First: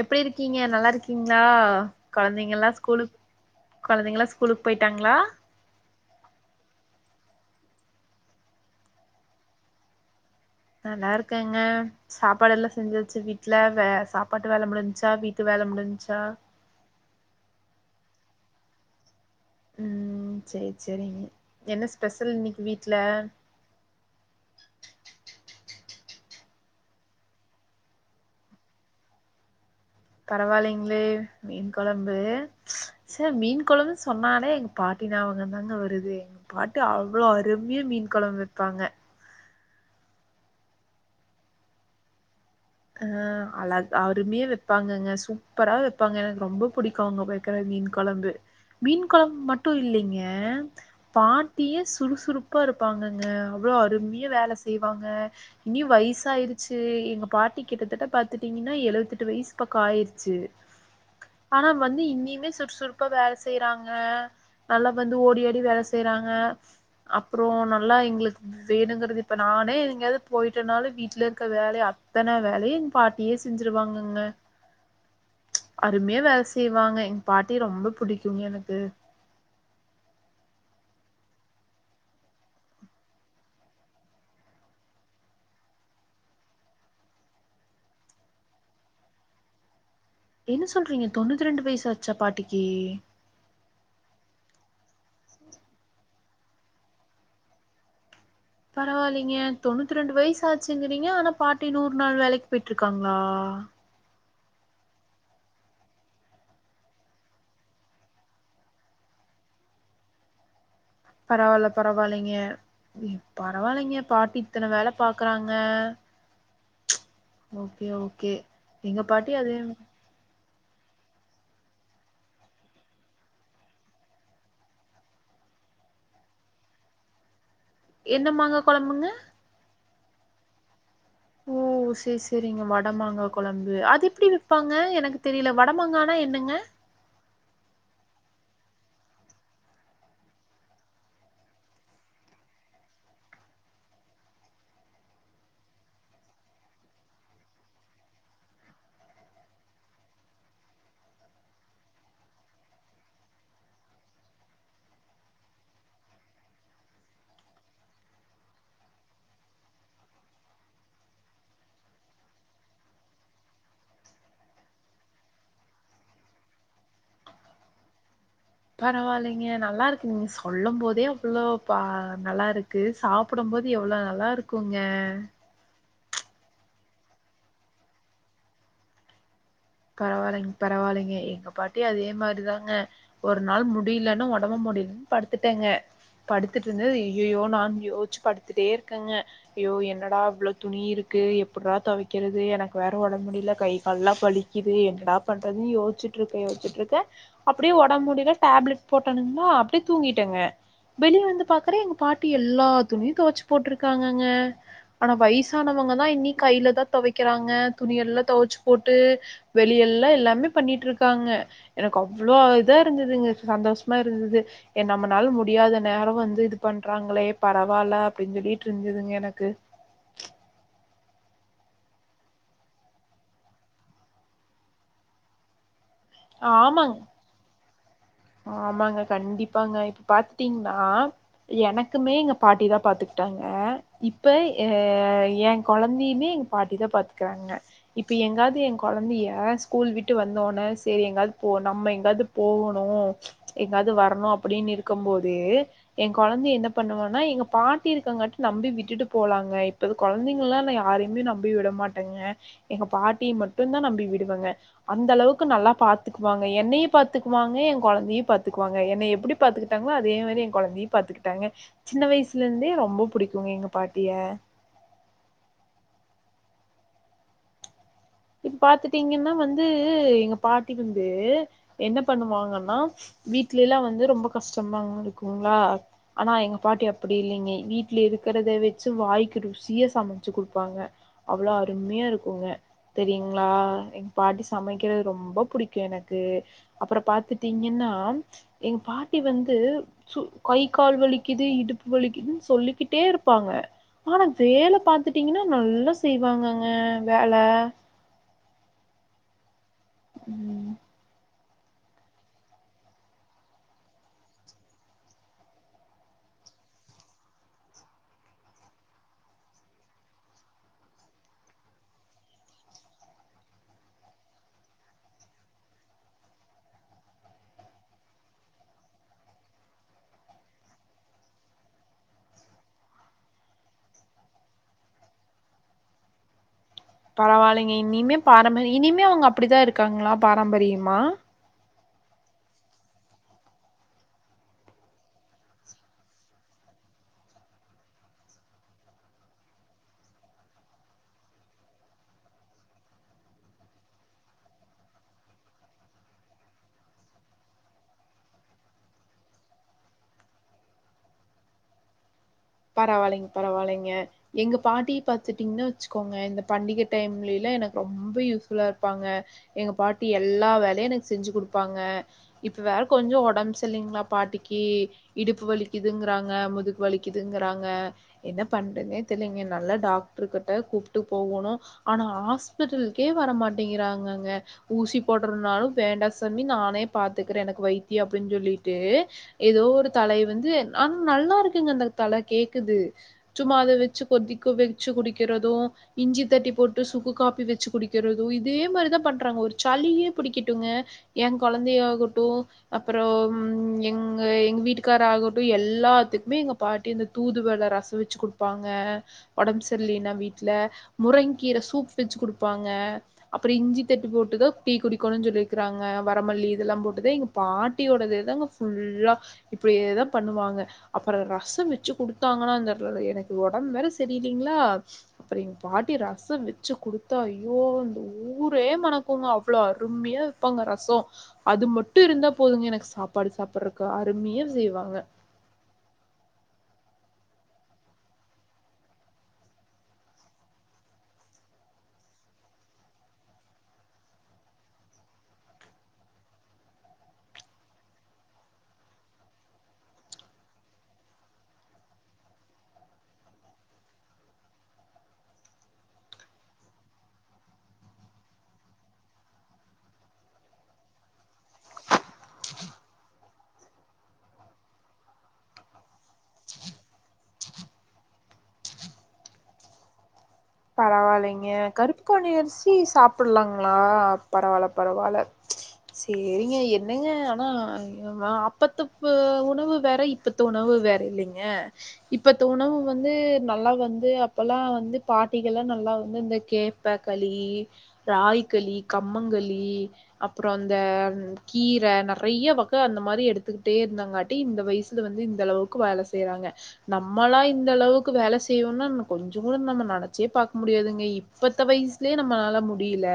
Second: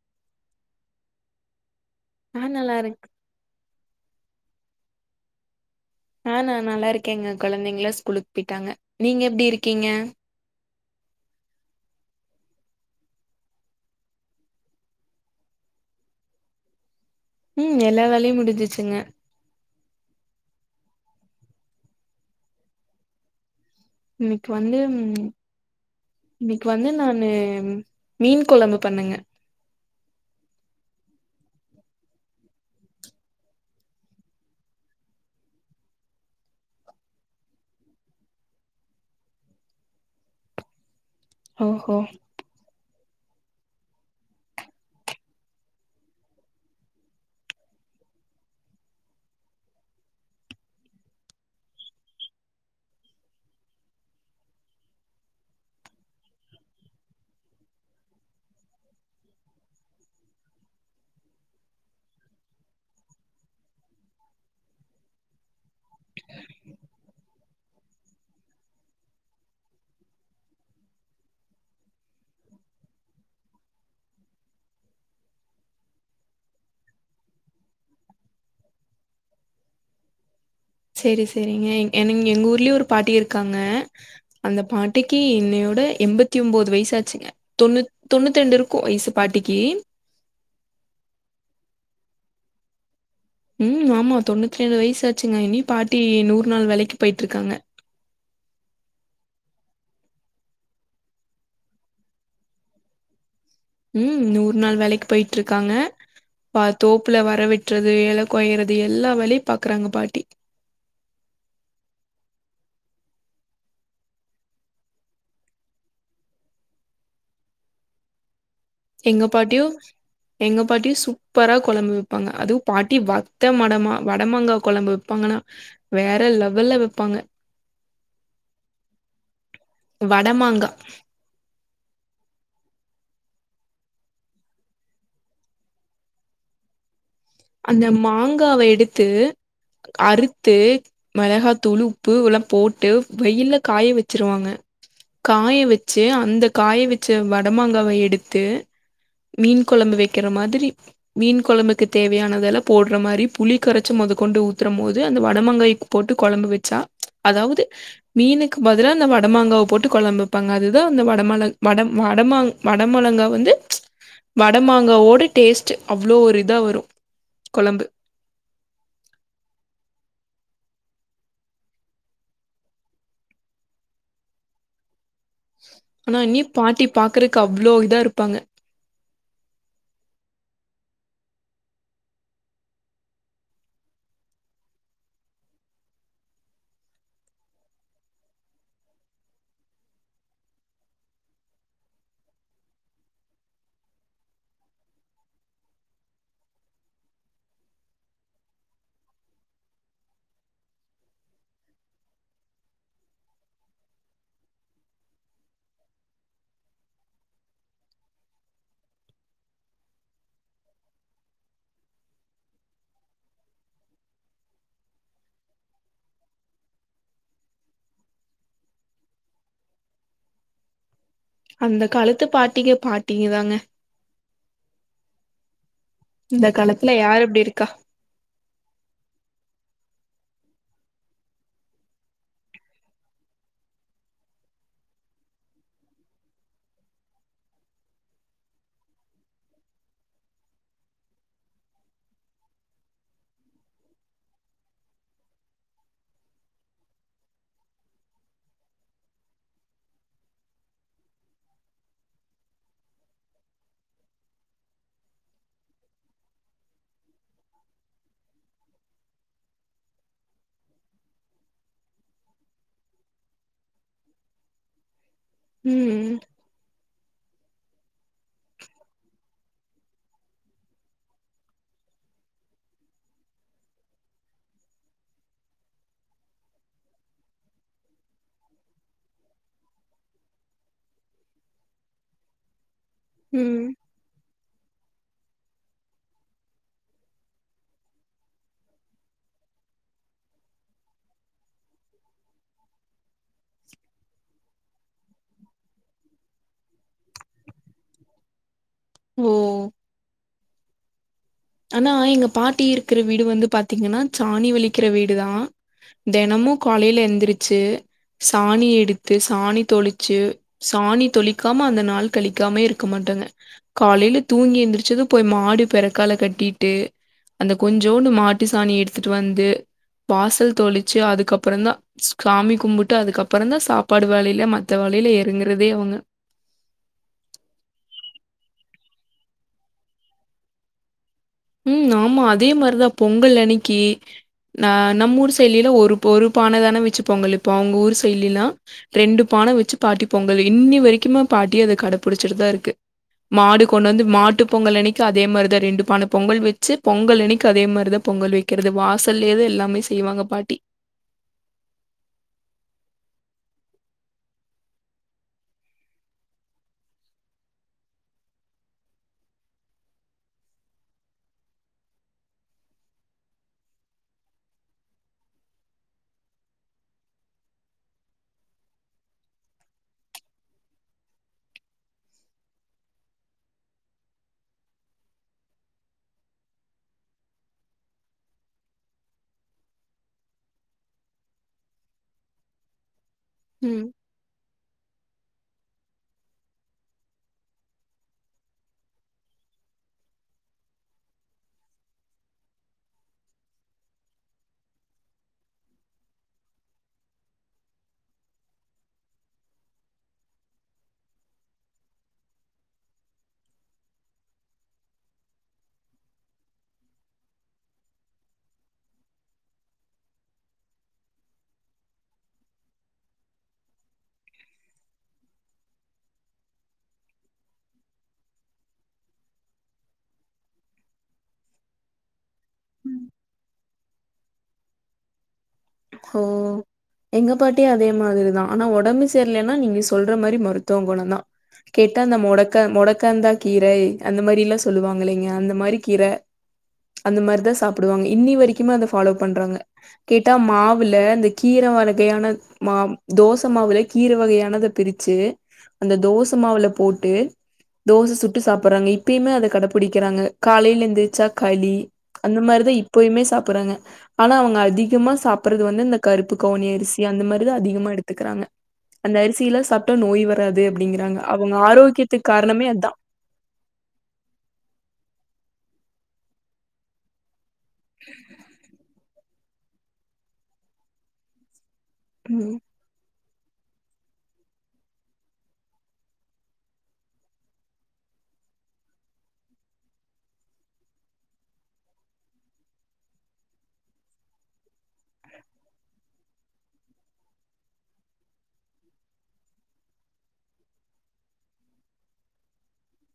எப்டி இருக்கீங்க நல்லா இருக்கீங்களா ஆ கொழந்தைங்க எல்லா நல்லா இருக் ஸ்கூலுக் கொழந்தைங்களா ஸ்கூலுக்கு போயிட்டாங்ளா அ நா நல்லாருக்கேங்க கொழந்தைங்களா ஸ்கூலுக்கு போயிட்டாங்க நீங்க எப்டி இருக்கீங்க நல்லாருக்கங்க சாப்பாடெல்லா செஞ்சாச்சா வீட்ல வே சாப்பாட்டு வேல முடிஞ்ச்சா வீட்டு வேல முடிஞ்ச்சா ம் எல்லா வேலயு முடிஞ்சிச்சுங்க ம் சேரி சேரிங்க என்ன ஸ்பெஷல் இன்னிக்கி வீட்ல இன்னக்கி வந்து இன்னிக்கி வந்து நானு மீன் கொழம்பு பண்ணங்க பரவால்லீங்ளே மீன் கொழம்பு ச்ச மீன் கொழம்பு சொன்னாலே எங்க பாட்டி ஞாபகந்தாங்க வருது பாட்டி அவ்ளோ அருமையா மீன் கொழம்பு வெப்பாங்க ஓஹோ அ அழக் அருமையா வெப்பாங்கங்க சூப்பரா வெப்பாங்க எனக்கு ரொம்ப புடிக்கு அவுங்க வெக் கற மீன் கொழம்பு மீன் கொழம்பு மட்டு இல்லைங்க பாட்டியே சுறுசுறுப்பா இருப்பாங்கங்க அவ்ளோ அருமையா வேல செய்வாங்க இனி வயசாயிருச்சி எங்க பாட்டிக் கிட்டத்தட்ட பாத்துட்டீங்கன்னா எழுவத்தெட்டு வயசு பக்கோ ஆயிருச்சு ஆனா வந்து இன்னியுமே சுறுசுறுப்பா வேல செய்றாங்க நல்லா வந்து ஓடி‌ ஆடி வேல செய்யறாங்க அப்புறோ நல்லா எங்களுக் வேணுங்கிறது இப்ப நானே எங்கேயாது போயிட்டனாலு வீட்ல இருக்க வேலய அத்தன வேலயு எங் பாட்டியே செஞ்சுருவாங்கங்க அருமையா வேல செய்வாங்க எங் பாட்டி ரொம்ப புடிக்குங்க எனக்கு சேரி சேரிங்க எனங் எங்க ஊர்லயு ஒரு பாட்டி இருக்காங்க அந்த பாட்டிக்கு இன்னையோட எண்பத்தி ஒம்போது வயசாச்சுங்க தொண்ணூத் தொண்ணூத்தி தெண்டு இருக்கு வய்சு பாட்டிக்கீ என்ன சொல்றீங்க தொண்ணூத்தி ரெண்டு வயசாச்சா பாட்டிக்கு ம் ஆமா தொண்ணூத்தி ரெண்டு வயசாச்சுங்க இனி பாட்டி நூறு நாள் வேலக்கி போய்ட்டு இருக்காங்க பரவாயில்லீங்க தொண்ணூத்தி ரெண்டு வயசு ஆச்சுங்கிறீங்க ஆனா பாட்டி நூறு நாள் வேலைக்கு போயிட்டு இருக்காங்களா ம் நூற் நாள் வேலைக்கு போய்ட்டு இருக்காங்க பா தோப்புல வர வெட்டுறது எல கொய்றது எல்லா வேலையு பாக்குறாங்க பாட்டி பரவால்ல பரவால்லைங்க பரவால்லைங்க பாட்டி இத்தன வேல பாக்குறாங்க ஓகே ஓகே எங்க பாட்டி அதே பாட்யு எங்க பாட்டி சூப்பரா கொழம்பு வெப்பாங்க அதுவு பாட்டி வத்த மடமா வடமாங்கா கொழம்பு வெப்பாங்கன்னா வேற லெவல்ல வெப்பாங்க எந்த மாங்கா கொழம்புங்க வட மாங்கா ஓ செர்ரி செரிங்க வடமாங்கா கொழம்பு அது எப்டி வெப்பாங்க எனக்கு தெரில வடமாங்கானா என்னங்க அந்த மாங்காவ எடுத்து அறுத்து மெளகாதூளு உப்புஉல்லா போட்டு வெயில்ல காய வெச்சிருவாங்க காய வெச்சு அந்த காய வெச்ச வடமாங்காவ எடுத்து மீன் கொழம்பு வெக்கிற மாதிரி மீன் குழம்புக்கு தேவயானதெல்லா போடுற மாதிரி புளி கரச்சு மொத கொண்டு ஊத்றம் போது அந்த வடமாங்காய போட்டு கொழம்பு வெச்சா அதாவ்து மீனுக்கு பதிலா அந்த வடமாங்காவ போட்டு கொழம்பு வெப்பாங்க அதுதா அந்த வடமால வட வடமாங் வட மொளங்கா வந்து வடமாங்காவோட டேஸ்ட்டு அவ்ளோ ஒரு இதா வரு கொழம்பு பரவால்லங்கெ நல்லா இருக்குங்க சொல்லம் போதே அவ்ளோ பா நல்லாருக்கு சாப் ப்டும் போது எவ்ளோ நல்லா இருக்குங்க ஆனா இனி பாட்டி பாக்றக்கு அவ்ளோ இதா இருப்பாங்க பரவால்லைங்க பரவால்லைங்க எங்க பாட்டியு அதே மாதிரிதாங்க ஒர் நாள் முடியலன்னு ஒடம்பு முடியலன்னு படுத்துட்டேங்க படுத்துட்டு இருந்தது யிய்யோய்யோ நா யோச்சு படுத்துட்டே இருக்கேங்க யோ என்னடா இவ்ளோ துணி இருக்கு எப்ட்ரா தொவக்கிறது எனக்கு வேற ஒடம்பு முடிய்ல கை கால்லா வலி இது என்னடா பண்றதுன்னு யோச்சுட்டுக்கே யோச்சுட்டுருக்கே அப்டியே ஒடம்பு முடில டேப்லெட் போட்டேணுங்களா அப்டியே தூங்கிட்டேங்க வெளிய வந்து பாக்குறே எங்க பாட்டி எல்லா துணியும் துவச்சு போட்ருக்காங்கங்க ஆனா வய்சானவங்க தா இனி கையில தா தொவக்கிறாங்க துணியெல்லா தொவச்சு போட்டு வெளியெல்லா எல்லாமே பண்ணிட்டுருகாங்க எனக்கு அவ்ளோ இதா இருந்ததுங்க சந்தோஷமா இருந்தது ஏ நம்மனால முடியாத நேரோ வந்து இது பண்றாங்களே பரவால்ல அப்டின்னு சொல்லிட்டு இருந்ததுங்க எனக்கு அந்த காலத்து பாட்டிங்க பாட்டிங்கதாங்க இந்த ஆமாங்க காலத்துல யாரு எப்டி இருக்கா ஆமாங்க கண்டிப்பாங்க இப்ப பாத்தீங்கன்னா எனக்குமே எங்க பாட்டி தா பாத்துக்கிட்டாங்க இப்ப எ ஏ கொழந்தையுமே எங்க பாட்டிதா பாத்துக்கறாங்க இப்ப எங்காவ்து ஏ கொழந்திய ஸ்கூல் விட்டு வந்தோனே சேரி எங்காவ்து போ நம்ம எங்காவ்து போவோணு எங்காவ்து வரணு அப்பிடின்னு இர்க்கும் போது என் கொலந்தைய என்ன பண்ணுவன்னே எங்க பாட்டி இருக்கங்கட்டி நம்பி விட்டுட்டு போலாங்க இப்ப கொழந்தைங்கல்லா நா யாரையுமே நம்பி விட மாட்டங்க எங்க பாட்டிய மட்டுந்தா நம்பி விடுவேங்க அந்த அளவுக்கு நல்லா பாத்துக்குவாங்க என்னைய பாத்துக்குவாங்கே ஏ கொழந்தையும் பாத்துக்குவங்கே என்ன எப்டி பாத்துக்கிட்டாங்களோ அதே மாரி எ கொழந்தையையும் பாத்துக்கிட்டாங்க சின்ன வயசுலந்தே ரொம்ப புடிக்குங்க எங்க பாட்டிய ம் இப்ப பாத்துட்டீங்கன்னா வந்து எங்க பாட்டி வந்து என்ன பண்ணுவாங்கன்னா வீட்ல எல்லா வந்து ரொம்ப கஷ்டமா இருக்குங்களா ஆனா எங்க பாட்டி அப்டி இல்லைங்க வீட்டுல இருக்கிறத வச்சி வாய்க்கு ருசியா சமச்சி குடுப்பாங்க அவ்லோ அருமையா இருக்குங்கே தெரியுங்களா ம் பாட்டி சமைக்கிறது ரொம்ப புடிக்கும் எனக்கு அப்ரோ பாத்துட்டீங்கன்னா எங்க பாட்டி வந்து சு கை கால் வலிக்குது இடுப்பு வலிக்குதுன்னு சொல்லிக்கிட்டே இருப்பாங்க ஆனா வேல பாத்துட்டீங்கன்னா நல்லா செய்வாங்கங்கே வேல ஓ ம் ஆனா எங்க பாட்டி இருக்கிற வீடு வந்து பாத்தீங்கன்னா சாணி வலிக்கிற வீடுதா தேனமும் காலையில எழுந்திரிச்சி சாணி எடுத்து சாணி தொளிச்சி சாணி தொளிக்காம அந்த நாள் கழிக்காமே இருக்க மாட்டாங்கே காலையில தூங்கி எழுந்திரிச்சதும் போய் மாடு பிறக்கால கேட்டிட்டு அந்த கொஞ்சோன்டு மாட்டு சாணி எடுத்துட்டு வந்து வாசல் தெளிச்சி அதுக்கப்ரோந்தா ஸ்காமி கும்புட்டு அதுக்கப்புறந்தா சாப்பாடு வேலையிலே மத்த வேலையிலே இறங்குறதே அவங்க பரவாயில்லைங்க இனிமே பாரம்பரியம் இனிமே அவங்க அப்பிடிதா இருக்காங்களா பாரம்பரியமா உம் ஆமா அதே மாரிதா பொங்கல் அன்னைக்கி ந நம்ம ஊர் சைட்டுலேலா ஒரு ஒரு பானதான வச்சி பொங்கல் வைப்போ அவங்க ஊர் செடுலா ரெண்டு பான வச்சி பாட்டி பொங்கல் இன்னி வரைக்குமே பாட்டி அத கடை புடிச்சிட்டுதா இருக்கு மாடு கொண்டு வந்து மாட்டு பொங்கல் அனைக்கு அதே மாரிதா ரெண்டு பான பொங்கல் வச்சி பொங்கல் அன்னைக்கு அதே மாரிதா பொங்கல் வைக்கிறது வாசல்லேதா எல்லாமே செய்வாங்கே பாட்டி பரவாலைங்க பரவாலைங்க எங்க பாட்டிய பாத்துட்டீங்கன்னா வச்சுக்கோங்க இந்த பண்டிகை டைம்ல எல்லாம் எனக்கு ரொம்ப யூஸ்ஃபுல்லா இருப்பாங்க எங்க பாட்டி எல்லா வேலையு எனக்கு செஞ்சு கொடுப்பாங்க இப்ப வேற கொஞ்சோ உடம்பு செல்லைங்களா பாட்டிக்கு இடுப்பு வலிக்குதுங்கறாங்க முதுக்கு வலிக் க்குதுங்கறாங்க என்ன பண்றதுனே தெர்லங்க, நல்லா டாக்டரு கிட்ட கூப்பிட்டு போகணும் ஆனா ஹாஸ்பட்டலுக்கே வரமாட்டேங்கிறாங்கங்கே ஊசி போடுறனாலும் வேண்டா சாமி நானே பாத்துக்கற எனக்கு வைத்தியோ அப்பிடின்னு சொல்லிட்டு ஏதோ ஒரு தலயே வந்து ஆன நல்லா இருக்குங்கே அந்த தல கேக்குது சும்மா ம். அதவச்சு கொதிக்க வச்சு குடிக்கிறதும் இஞ்சி தட்டி போட்டு சுக்கு காப்பி வச்சி குடிக்கிறதோ இதே மாரிதா பண்றாங்க ஒரு சளியே புடிக்கட்டுங்க ஏ கொலந்தையாகட்டு அப்புறோ ம் எங்க எங்க வீட்டுக்காரர் ஆகட்டும் எல்லாத்துக்குமே எங்க பாட்டி இந்த தூதுவல ரசம் வச்சி குடுப்பாங்கே உடம்பு சரிலன்னா வீட்டுல முருங்கங்கீர சூப் வச்சி குடுப்பாங்க அப்புறம் இஞ்சி தட்டி போட்டுதா டீ குடிக்கணும்னு சொல்லிருக்காங்க வரமல்லி இதெல்லா போட்டுதா எங்க பாட்டியோடே தாங்கே ஃபுல்லா இப்டியேதா பண்ணுவாங்க அப்புறம் ரச சம் வச்சு குடுத்தாங்கன்னா அந்த எனக்கு உடம்பு வேற சரியில்லலைங்களா அப்ற எங்க பாட்டி ரசம் வச்சு குடுத்தா ஐயோ அந்த ஊரே மனக்குங்கே அவ்ளோ அருமையா இருக் வைப்பாங்க ரசோ அது மட்டு இருந்தா போதுங்கே எனக்கு சாப்பாடு சாப்றக்கு அருமையா செய்வாங்க ஓ எங்க பாட்டியு அதே மாதிரிதான் ஆனா உடம்பு சேரலன்னா நீங்க சொல்ற மாதிரி மருத்துவ குணம் தான் கேட்டா அந்த மொடக்க மொடக்காந்தா கீரை அந்த மாரி எல்லா சொல்லுவாங்க இல்லைங்க அந்த மாரி கீரை அந்த மாரிதா சாப்டுவாங்க இன்னி வரைக்குமே அத ஃபாலோ பண்றாங்க கேட்டா மா மாவுல இந்த கீரை வகையான மா தோச மாவுல கீரை வகையானத பிரிச்சு அந்த தோச மாவுல போட்டு தோச சுட்டு சாப்றாங்க இப்பயுமே அத கடப்பிடிக்கிறாங்க காலையில எந்துருச்சா களி அந்த மாரிதா இப்பயுமே சாப்றாங்க ஆனா அவுங்க அதிகமா சாப்ப ப்புறது வந்து இந்த கருப்பு கவுனி அரிசி அந்த மாரி தா அதிகமா எடுத்துக்கிறாங்க அந்த அரிசியல்லா சாப்ப நோய் வராது அப்டிங்கிறாங்க பரவாயில்லைங்க அவுங்க ஆரோக்கியத்துக்கு காரணமே அதான் அப்பிடலாங்ளா பரவால்ல பரவால்ல சேரிங்க எங்க ஆனா அப்பத்து உணவு வேற இப்பத்த உணவு வேற இல்லைங்க இப்ப த ம் உணவு வந்து நல்லா வந்து அப்பல்லா வந்து பாட்டிகள்லா நல்லா வந்து இந்த கேப்ப களி ராகிகளி கம்மங்களி அப்றோ அந்த கீரை நெறைய வகை அந்த மாரி எடுத்துக்கிட்டே இருந்தாங்காட்டி இந்த வயசு வந்து இந்த அளவுக்கு வேலை செய்றாங்க நம்மளா இந்த அளவுக்கு வேலை செய்றோம்னா கொஞ்சோ கூட நம்ம நட நெனச்சே பாக்க முடியாதுங்க இப்பத்த வயசுலயே நம்மனால முடியல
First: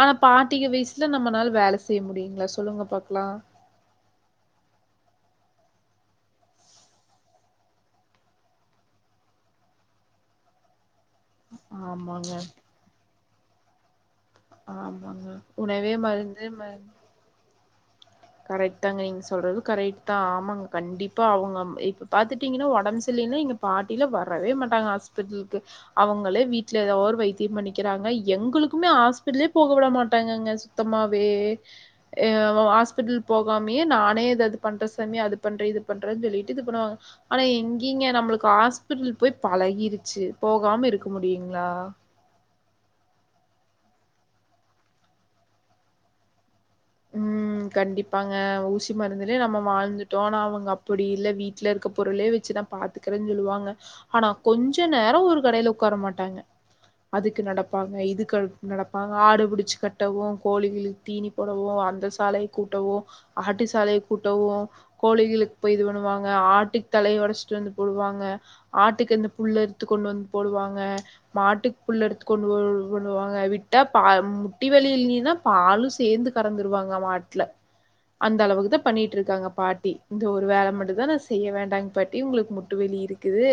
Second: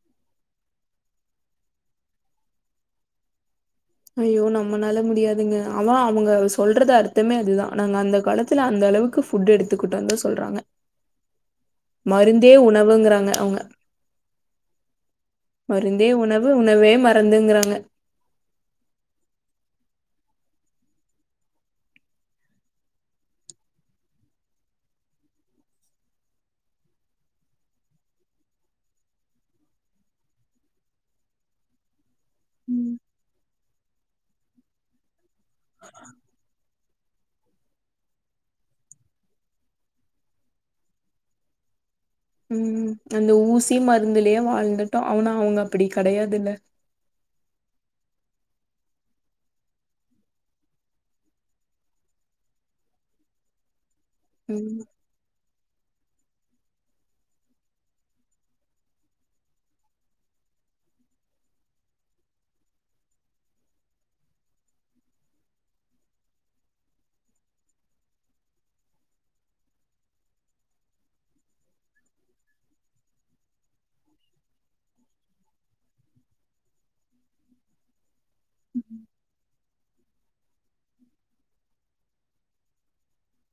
ஆனா பாட்டிக வயசுல நம்மளால வேலை செய்ய முடியுங்ளா சொல்லுங்க பாக்கலா ஐயோ நம்மனால முடியாதுங்க ஆனா அவுங்க சொல்றது அர்த்தமே அதுதா நாங்க அந்த காலத்துல அந்த அளவுக்கு ஃபுட் எடுத்துக்கிட்டோந்தா சொல்றாங்க ஆமாங்க மருந்தே உணவுங்றாங்க அவுங்க ஆமாங்க உணவே மருந்து மார் ந்துங்றாங்க கரெக்ட் தாங்க நீங்க சொல்றது கரெக்ட் தான் ஆமாங்க கண்டிப்பா அவுங்க இப்ப பாத்துட்டீங்கன்னா உடம்பு சரில்லனா இங்க பாட்டில வரவே மாட்டாங்க ஹாஸ்பிட்டலுக்கு அவுங்களே வீட்ல ஏதாவ ஒரு வைத்தியம் பண்ணிக்கிறாங்க எங்களுக்குமே ஹாஸ்பிடலே போக விட மாட்டாங்கங்க உத்தமா வே அ ஹாஸ் ம். ஹஸ்பிட்டல் போகாமே நானே எதாது பண்றே சாமி அது பண்றேன் இது பண்றேன்னு சொல்லிட்டு இது பண்ணுவாங்க ஆனா எங்கிங்க நம்மளுக்கு ஹாஸ்பிட்டல் போய் பழகிருச்சு போகாம இருக்க முடியுங்களா உம் அந்த ஊசி மருந்துலயே வாழ்ந்துட்டோ அவனா அவுங்க அப்டி கெடையாதுல்ல உம் கண்டிப்பாங்க ஊசி மருந்துலே நம்ம வாழ்ந்துட்டோ ஆனா அவுங்க அப்டி இல்ல வீட்ல இருக்க பொருளே வச்சு தா பாத்துக்க க்கறேனு சொல்லுவாங்க ஆனா ம். கொஞ்ச நேரோ ஒரு கடையில உக்கார மாட்டாங்க அதுக்கு நடப்பாங்க இதுக்கு நடப்பாங்க ஆடுபிடிச்சு கட்டவும் கோழிகளுக்கு தீனி போ கூவும் அந்த சாலய கூட்டவும் ஆட்டி சாலய கூட்டவு கோழிகளுக்கு போய் இது பண்ணுவாங்க ஆட்டுக்கு தலய உடச்சிட்டு வந்து போடுவாங்க ஆட்டுக்கு அந்த புள்ள எடுத்து கொண்டு வந்து போடுவாங்க மாட்டுக்கு புல் எடுத்து கொண்டுவா [unintelligible] [unintelligible] ங்க விட்டா பா முட்டி வலி இல்லேன்னா பாலு சேந்து கறந்துருவாங்க மாட்ல அந்த அளவுக்கு தா பண்ணிட்டு இருக்காங்க பாட்டி இந்த ஒரு வேலை மட்டும் தான் நா செய்ய வேண்டாங்க பாட்டி உங்களுக்கு முட்டு வலி இருக்கு க்குது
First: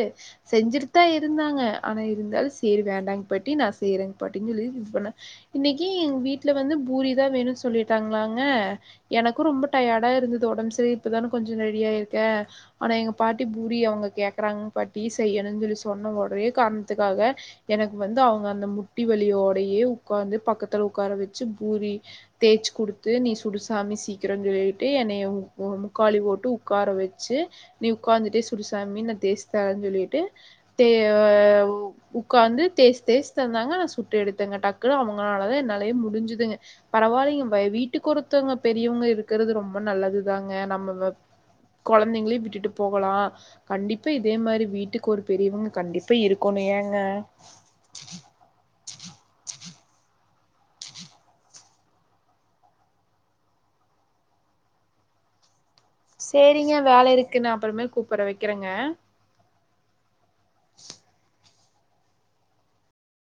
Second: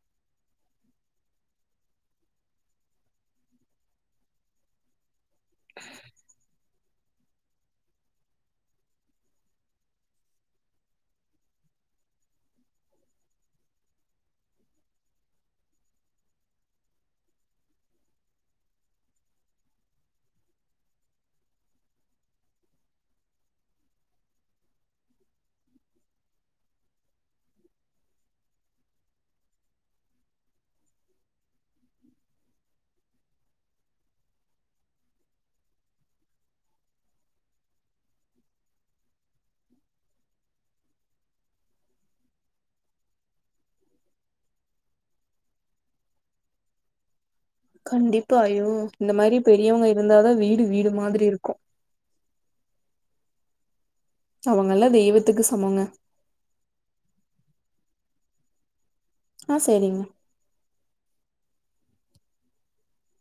செஞ்சுட்டு தா இருந்தாங்க ஆனா இருந்தாலும் சேரி வேண்டாங்க பாட்டி நான் செய்யறேங்க பாட்டினு சொல்லி இது பண்ணே இன்னைக்கி எங்க வீட்ல வந்து பூரிதான் வேணும் சொல்லிட்டாங்களாங்க எனக்கும் ரொம்ப டயர்டா இருந்தது உடம்பு சரி இப்பதானே கொஞ்சம் ரெடியா ஆய்ருக்கே ஆனா எங்க பாட்டி பூரி அவுங்க கேக்குறாங்க பாட்டி செய்யணும்னு சொல்லி சொன்ன ஒரே காரணத்துக்காக எனக்கு வந்து அவுங்க அந்த முட்டி வலியோடையே உட்கார்ந்து பக்கத்துல உட்கார வச்சு பூரி தேய்ச்சு குடுத்து நீ சுடுசாமி சீக்கிரோ சொல்லிட்டு என்னைைய மு முக்காளி போட்டு உட்கார வச்சு நீ உட்காந்துட்டே சுடுசாமி ந தேச தறன்னு சொல்லிட்டு தே ஆ உக்காந்து தேச் தேச் தந்தாங்க ஆனா சுட்டு எடுத்தேங்க டக்குனு அவங்களாலதா என்னாலயே முடிஞ்சுதுங்க பரவாயில்லைங்க பை வீட்டுக்கு ஒருத்தவங்க பெரியவங்க இருக்கிறது ரொம்ப நல்லதுதாங்க நம்ம கொழந்தைங்களையும் விட்டுட்டு போகலா கண்டிப்பா இதே மாரி வீட்டுக்கு ஒரு பெரியவங்க கண்டிப்பா இருக்கோணும் ஏங்க கண்டிப்பா ஐயோ இந்த மாரி பெரியவங்க இருந்தாதான் வீடு வீடு மாதிரி இருக்கும் அவங்கல்லாம் தெய்வத்துக்கு சமங்க சேரிங்க வேல இருக்கு நான் அப்பறமே கூப்பிறன் வக்கிறேங்க ஆ சேரிங்க